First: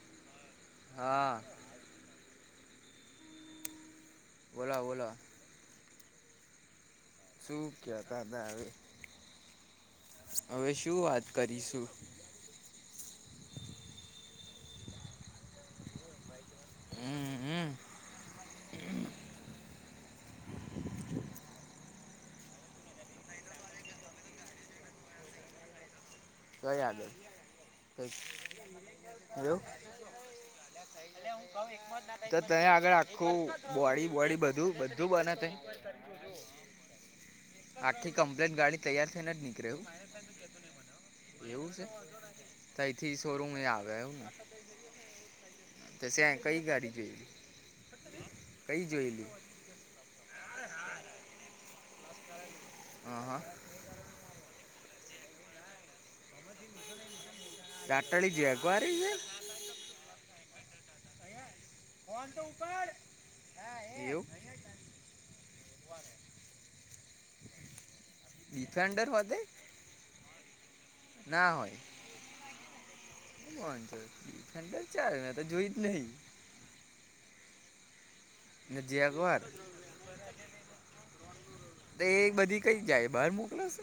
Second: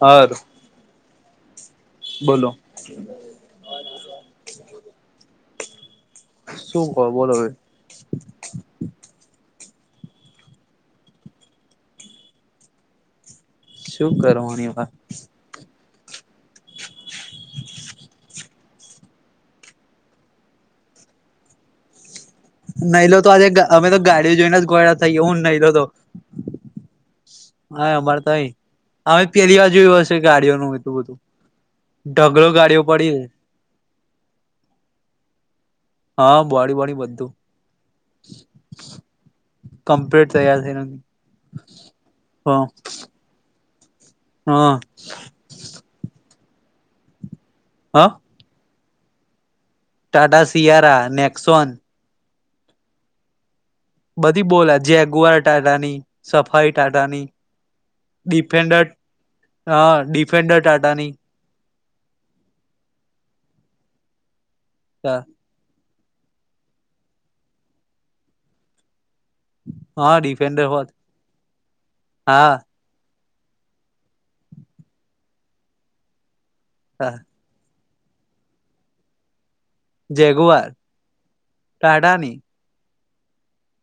હારું. હા. બોલો. ઓલા ઓલા શું કો બોલો હેડ શું કેતા હતા હવે શું વાત કરીશું શું કરવાની એમાં હમ્મ હમ્મ. નહી લો તો આજે અમે તો ગાડીઓ જોઈને જ ગોડા થઈ હું નહી લો તો કઈ આગળ હ ગઈ અમારે તો અમે પેલી એવું વાર જોયું હશે ગાડીઓનું એટલું બધું [unintelligible] તો ઢગલો ત્યાં ગાડીઓ આગળ પડી છે આખું બોડી બોડી બધું બધું બને ત્યાં હા બોડી બોડી બધું આખી કમ્પ્લેન ગાડી તૈયાર થઈને જ નીકળે એવું કમ્પ્લીટ તૈયાર થઈ ને એવું છે ત્યાંથી શોરૂમ એ આવે એવું ને હા. તો શ્યા કઈ ગાડી જોઈ કઈ જોયેલી ટાટા શીયારા નેક્સોન [inaudible] હ હા. બધી બોલા જેગુવાર ટાટાની સફાઈ ટાટાની રાટડી ડિફેન્ડર જેગવારી છે હા ડિફેન્ડર ટાટાની ફોન તો ઉપર હા એવું ચાલ [inaudible] ડીફેન્ડર હોદે હા, ડિફેન્ડર હોતા. ના હોય. પણ એ તો ચાલને, તો જોઈત નઈ. હ. ને જેગવાર જેગુઆર તો એ ટાટાની બધી. કઈ જાય બહાર મોકલો છે,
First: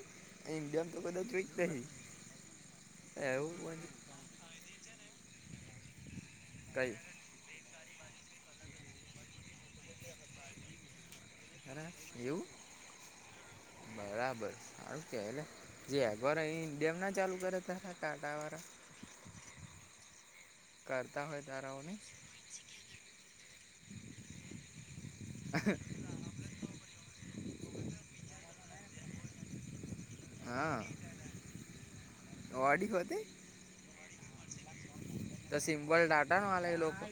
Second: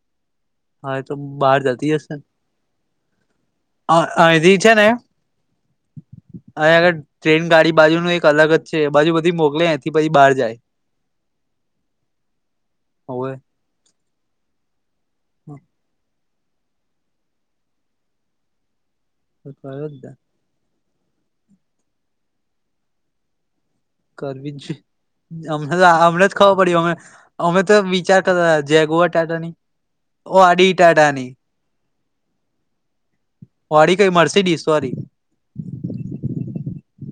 ઇન્ડમ તો હા એ બધા જોઈ બહાર જ નહી. જતી એવું હોય. અહીંયા થી છે ને. અ આગર કઈ ટ્રેન ગાડી બાજુનું એક અલગ જ છે, એ બાજુ બધી મોકલે, એથી પછી બહાર જાય. એવું. હવે બરાબર, સારું કેવય એલા. વારા અહીં ઈન્ડિયામાં ના ચાલુ કરે, તરા ટાટા વાળા. તો કયોજ ને. કરતા હોય, તારાઓને. કરવી છે, હમણાં હમણાં. ખબર પડી, અમે અમે તો વિચાર કરતા, જેગુવા ટાટા ની. હા, ઓડી તે. વાળી, કઈ મરસી ડીશ, સોરી. તો સિમ્પલ ડાટા ને, વાલા એ લોકો.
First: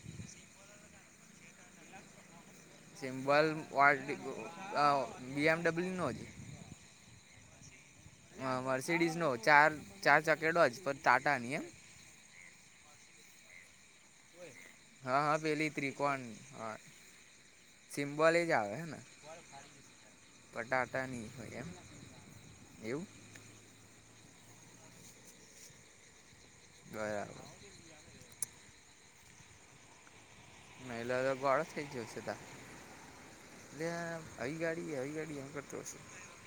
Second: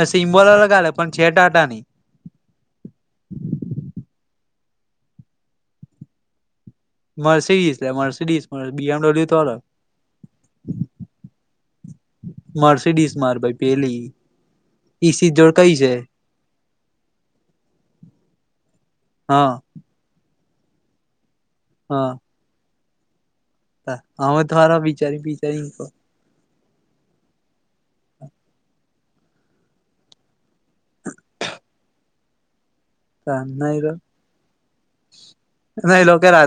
અ સિમબોલા લ ગાલે પણ છેટ આટા ન [unintelligible] સિમ્બલ બી એમડબલ્યુ નો જ. મર્સિડીઝ લ મર્સડ. મર્સિડીઝનો ચાર ચાર ચકેડો જ પર ટાટા નહી, એમ. મર્સિડીસ માર ભાઈ પેલી. હા, ઈસી હા, જોડ પેલી કઈ છે ત્રિકોણની, હા. સિમ્પલ એ જ આવે, હે હા પટાટા નહી હોય, એમ. હા. એવું. હ, તો વિચારી બિચારી. બરાબર. યાદ. મહિલા તો ગળ્યો થઈ જ્યોશે ત. એ અવી ગાડી આવી ગાડી, એમ કરતો હશે.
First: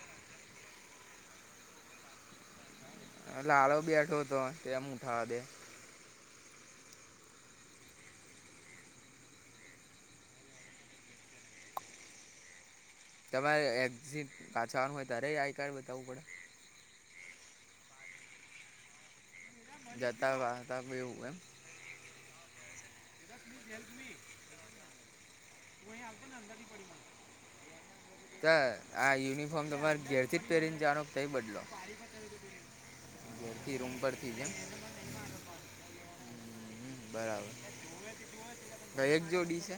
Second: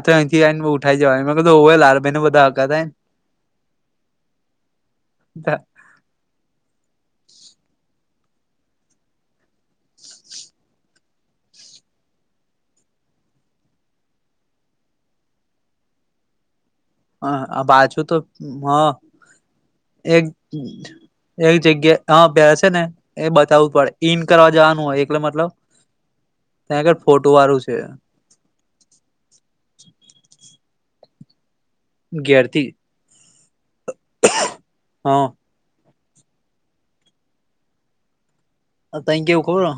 તો અંથી ઉઠાઈ જવા, એ કધું હોય, લાલ ભાઈ ન બધા હતા. લાલવ બ બેટો હતો, એ મુઠાધે. તમારે એક્ઝિટ પાછાવાનું હોય, ત્યારે આઈ કાર્ડ બતાવવું પડે. હ, બાજુ તો, હ, પડે જતા વાતા એવું એમ એક-એક. જગ્યા હ બેસે ને, એ બતાવું પડે ઈન કરવા જવાનું હોય, એટલે મતલબ. ગહી હાલતા ના અંધાદી ત્યાં આગળ પરિમાણ. ફોટો વાળું છે તો આ યુનિફોર્મ તમારે ઘેરથી જ પહેરીને, જાનો તે બદલો. ઘિેારતી [unintelligible] ઘરથી રૂમ પરથી, જેમ બરાબર. હા એ તું જો. ભાઈ તઈ એક કેવું જોડી ખબર છે,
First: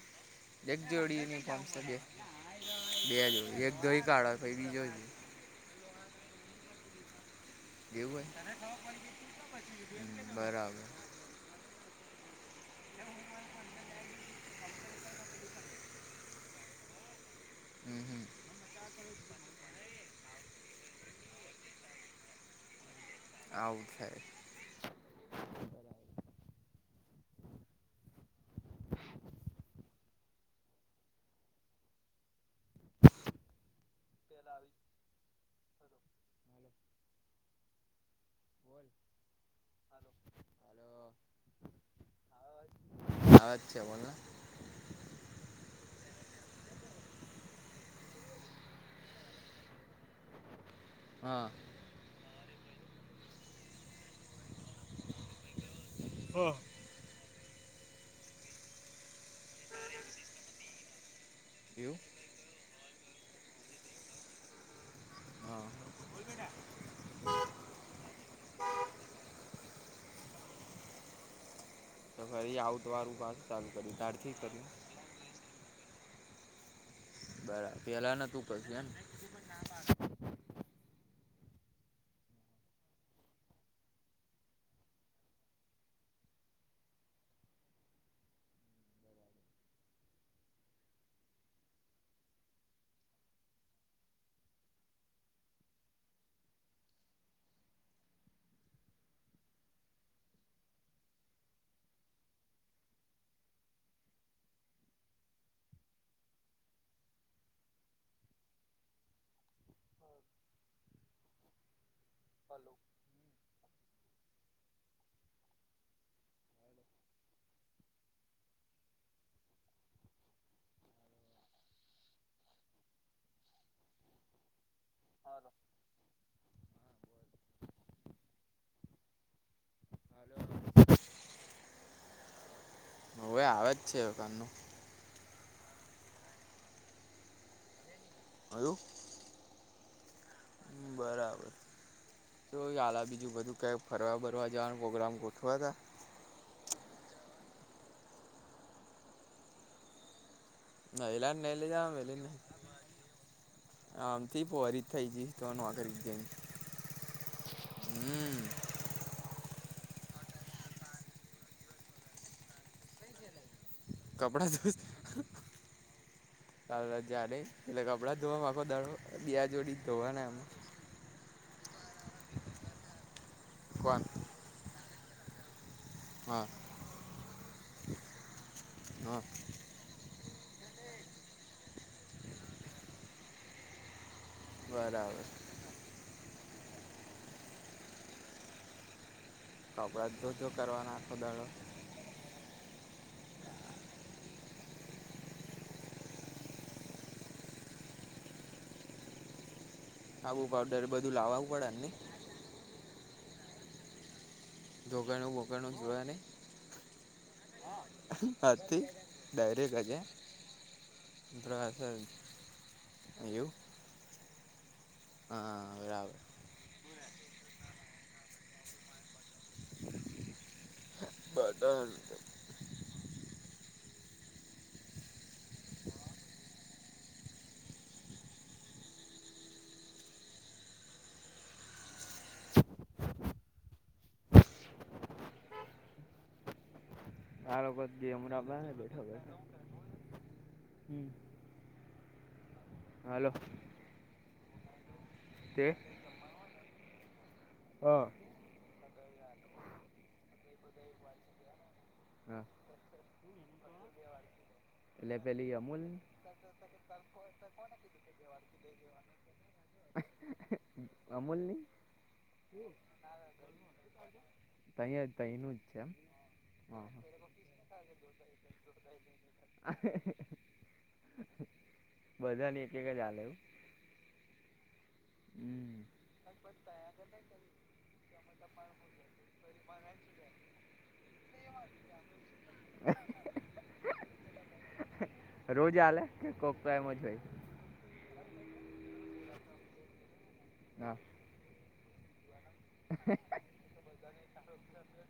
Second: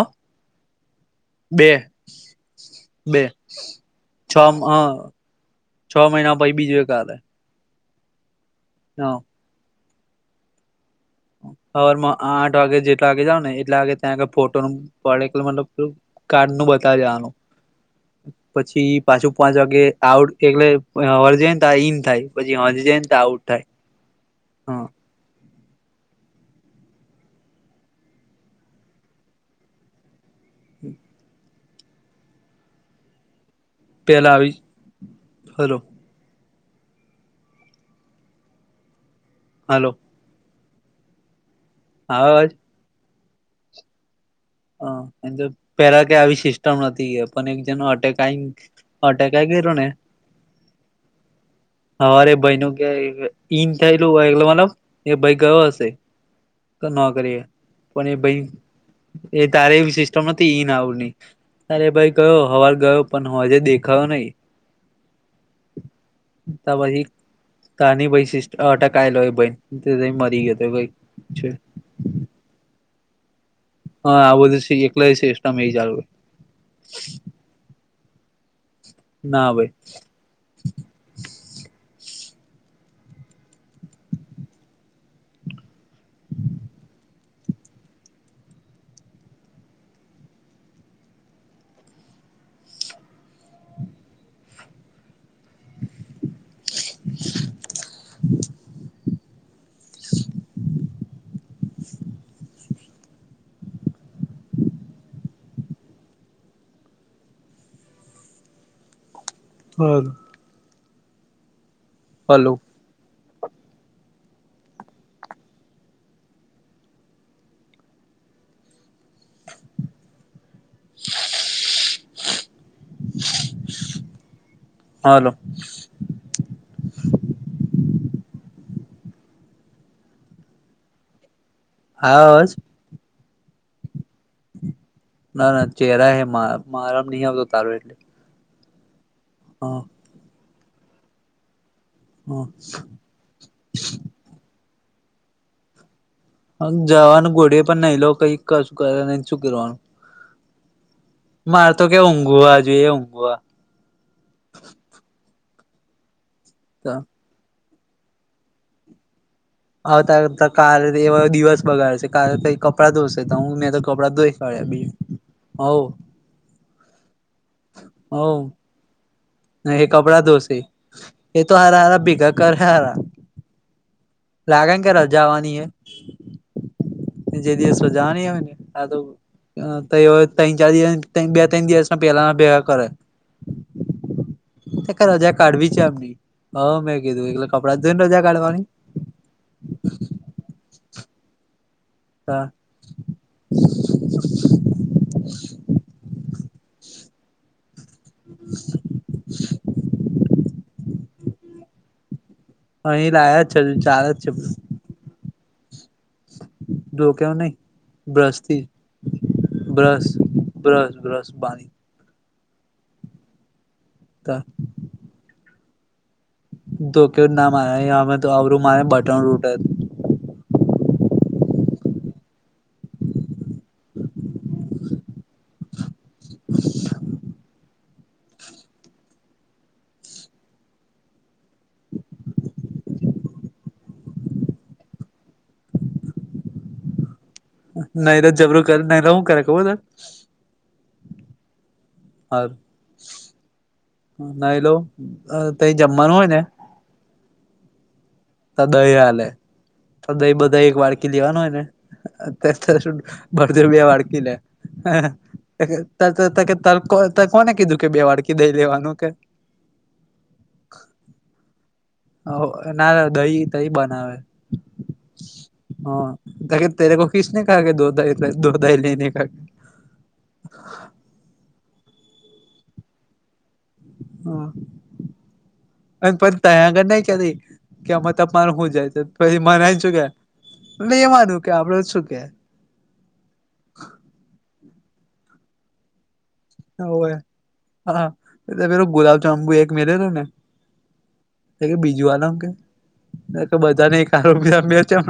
હ એક જોડી યુનિફોમ છે, બે બે જો એક દ છ કાઢો બીજો. છ મહિના પછી, બીજું એક કાલેે. એવું. હા. હ, બરાબર. હર આઠ વાગે, જેટલા વાગે જાાવ ને, એટલા વાગે ત્યાં ફોટો નું પડેલું મતલબ. કાર્ડ નું બતાવી દેવાનું હમ હમ પછી પાછું પાંચ વાગે આઉટ એટલે ર્જેન તા ઈન થાય પછી હ જ તે આઉટ થાય આવું થાય હા [inaudible] હમ પહેલાં આવી હલો હોલ હાલો અ આવે અવાજ આવેજ છે બોલને હ એમ તો પેલા કઈ આવી સિસ્ટમ નથી પણ એક જનો અટેક આઈ અટેક આઈ ગેલુ ને હા હરે ભાઈ નું કઈ ઈન થયેલું હોલો મતલબ એ ભાઈ ગયો હશે ના કરીએ પણ એ ભાઈ એ તારે એવી સિસ્ટમ હતી ઈન આવ ની તારે એવું ભાઈ ગયો હવાર ગયો પણ હું આજે દેખાયો નહી હા ત પસી સિસ્ટ અટકાયેલો મરી ગયો તો છે તો ફરી આવઉતવારું બાદ હા આ બધુ છે એકલા છેષ ટ મે ચાલ બરાબ પેલા ન તું કસે એમ ના ભાઈ [inaudible] હ હલો હાલો હાલો આવે અવાજ હવે આવે જ છે કાનનું ના ના ચહેરા હે માં મારામાં નહિ આવતો તારો એટલે હજુ હા બરાબર તો ચાલે બીજું બધું કેક ફરવા બરવા જવાનો પ્રોગ્રામ ગોઠવાતા હ જવાનું ઘોડે પણ નહી લો કઈ કશું કર નહી શું કરવાનું મારે તો કે ઊંઘવા જોઈએ ઊંઘવા [unintelligible] આમથી પોરી થઇ તો ન આ કરી [unintelligible] તો હમ હ ત કાલે એવા દિવસ બગાડશે કલે કઈ કપડાં ધોશે તો હું મેં તો કપડા ધોઈ ફળ્યા બી હવ [unintelligible] જડે એટલે કપડા ધોવા હવ માખ દાડો બે જોડી એ કપડાં ધોવાના એમાં ધોશે એ તો હાર હાર ભેગા કર હે હાર કોણ લાગે ને કે રજા આવાની હે હા જે દિવસે રજા ની હોય તો હા તો એ ત્રણ ચાર દિવસ બે ત્રણ દિવસમાં પેલાના ભેગા કરે બરાબર રજા કાઢવી છે એમની હ મેં કીધું એકલે કપડાં જ જોઈને રજા કાઢવાની કપડા જ ધો ધો કરવાના આખો દાડો [inaudible] આવું પાવડર બધું લાવવું પડે ને અહીં લાયા જ છે ચા જ છે જોગાણું બોગાણું જોયા ની જો કેવ નહી બ્રશ થી ડાયરેક હજે બ્રશ બ્રશ બ્રશ બાની એવુ ક હા બરાબર ધો્યો ના મારે અમે તો અરું મારે બટન તૂટેલું [unintelligible] આારગત ગ નઈ તો હમરા જબરું બાર કરે નઈ તો બેઠા હું કરે ખબર તને હમ્મ [inaudible] હાલો નાઈ લો અ ત તે જમવાનું હોય ને હા તો દહી આલે દય બધા એક વાડકી લેવાનું હોય ને હા અત ભરતર બે વાડકી લે એટલે પેલી અમૂલ કોને કીધું કે બે વાડકી દઈ લેવાનું કે અમૂલની ના દહી દહી બનાવે તહીં તહીંનું જ છે એમ હા [unintelligible] [inaudible] બધાની એક એક જ આલે એવું હમ હ અને પછ ત્યાં આગળ નહીં ચાલે કે અમાં તમારે હું જાય તો પછી મનાય છુ કે એટ એ માનું કે આપડે શું કે રોજ આલે કો હા ગુલાબ જાંબુ એક મેરે તો ને હા કે બીજું વામ કે બધાને એક છ [unintelligible]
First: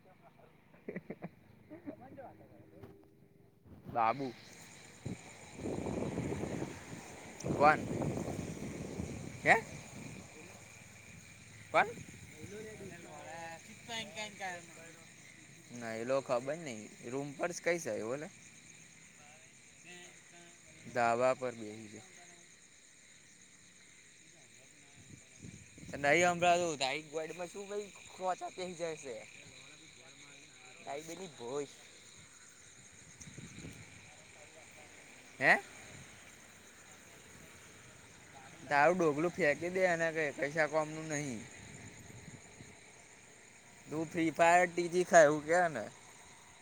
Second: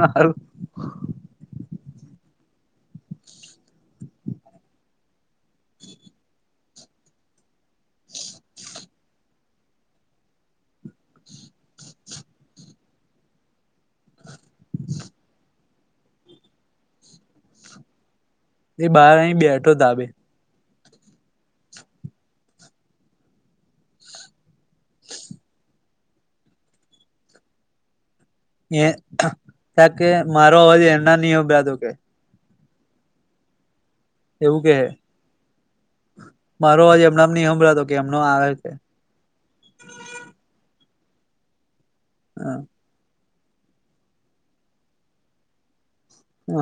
[unintelligible] લાબું વન કેં [unintelligible] ના એ લોકો ખબર નઈ રૂમ પર જ કઈ છે એ બહાર આને બેઠો તાબે દાવા પર બેહિને [unintelligible] એ છે ત કે મારો અવાજ એને સાહેબની નઈ ભોજ સંભળાતો એવું કે હે મારો આજ એમનામાં નહીં સંભળાતો કેમનો તારું ઢોગલું ફેંકી દે એને કશું કામનું નહીં અ તુ ફ્રી ફાયર ટીજી ખા એવુ કે એ ને. અ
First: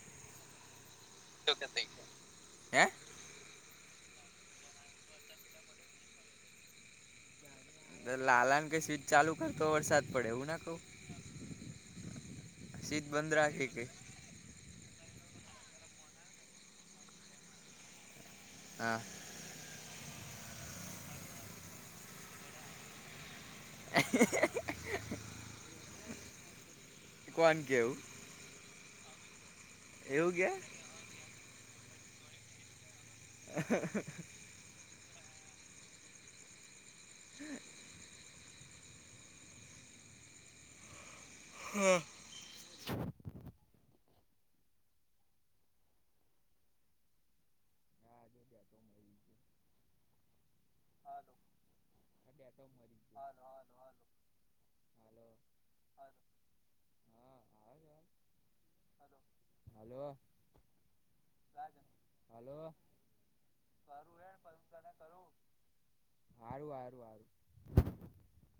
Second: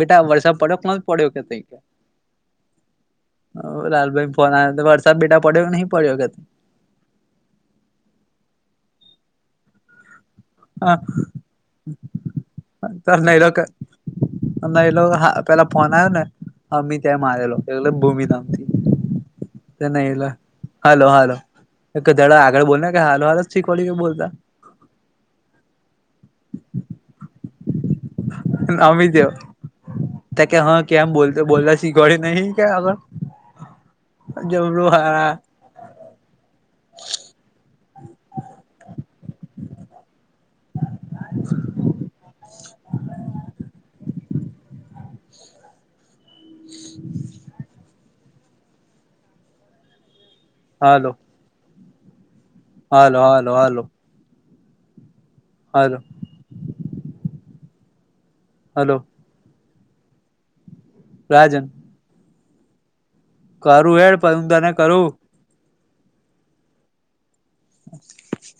બેટા વલસા પડપ માલ પડ્યો કે તઈ હે હ લાલ ભાઈ ફોણ આવે. વરસાદ બેટા પડ્યો કે નહિ પડ્યો કે ત. ત લાલા ન કે, સ્વીચ ચાલુ કર તો વરસાદ પડે એવું ના કઉ. સ્વીચ તઈ બંધ નાઈરક રાખે કે [unintelligible] અમેય લો હા. પેલા ફોન આયો ને, અમિત એમ આવેલો એલે ભૂમિ નામથી. આ નઈ એલા હાલો હાલો એકધડા આગળ બોલ ને ક, હાલો હાલો સ છી કોડી કે બોલતા. કોન કે એવું? અમિત્યો તે કે હ કેમ બોલત બોલતા શીખવાડુ નહી, કે અલ [unintelligible] જવરુ હે. [unintelligible] હા [unintelligible] હાલો. Hello hello hello. Hello hello. Hello. Rajan. Hello. કરુ હેડ પયમદા ને કયુ. આરુ આરુ આરુ. હ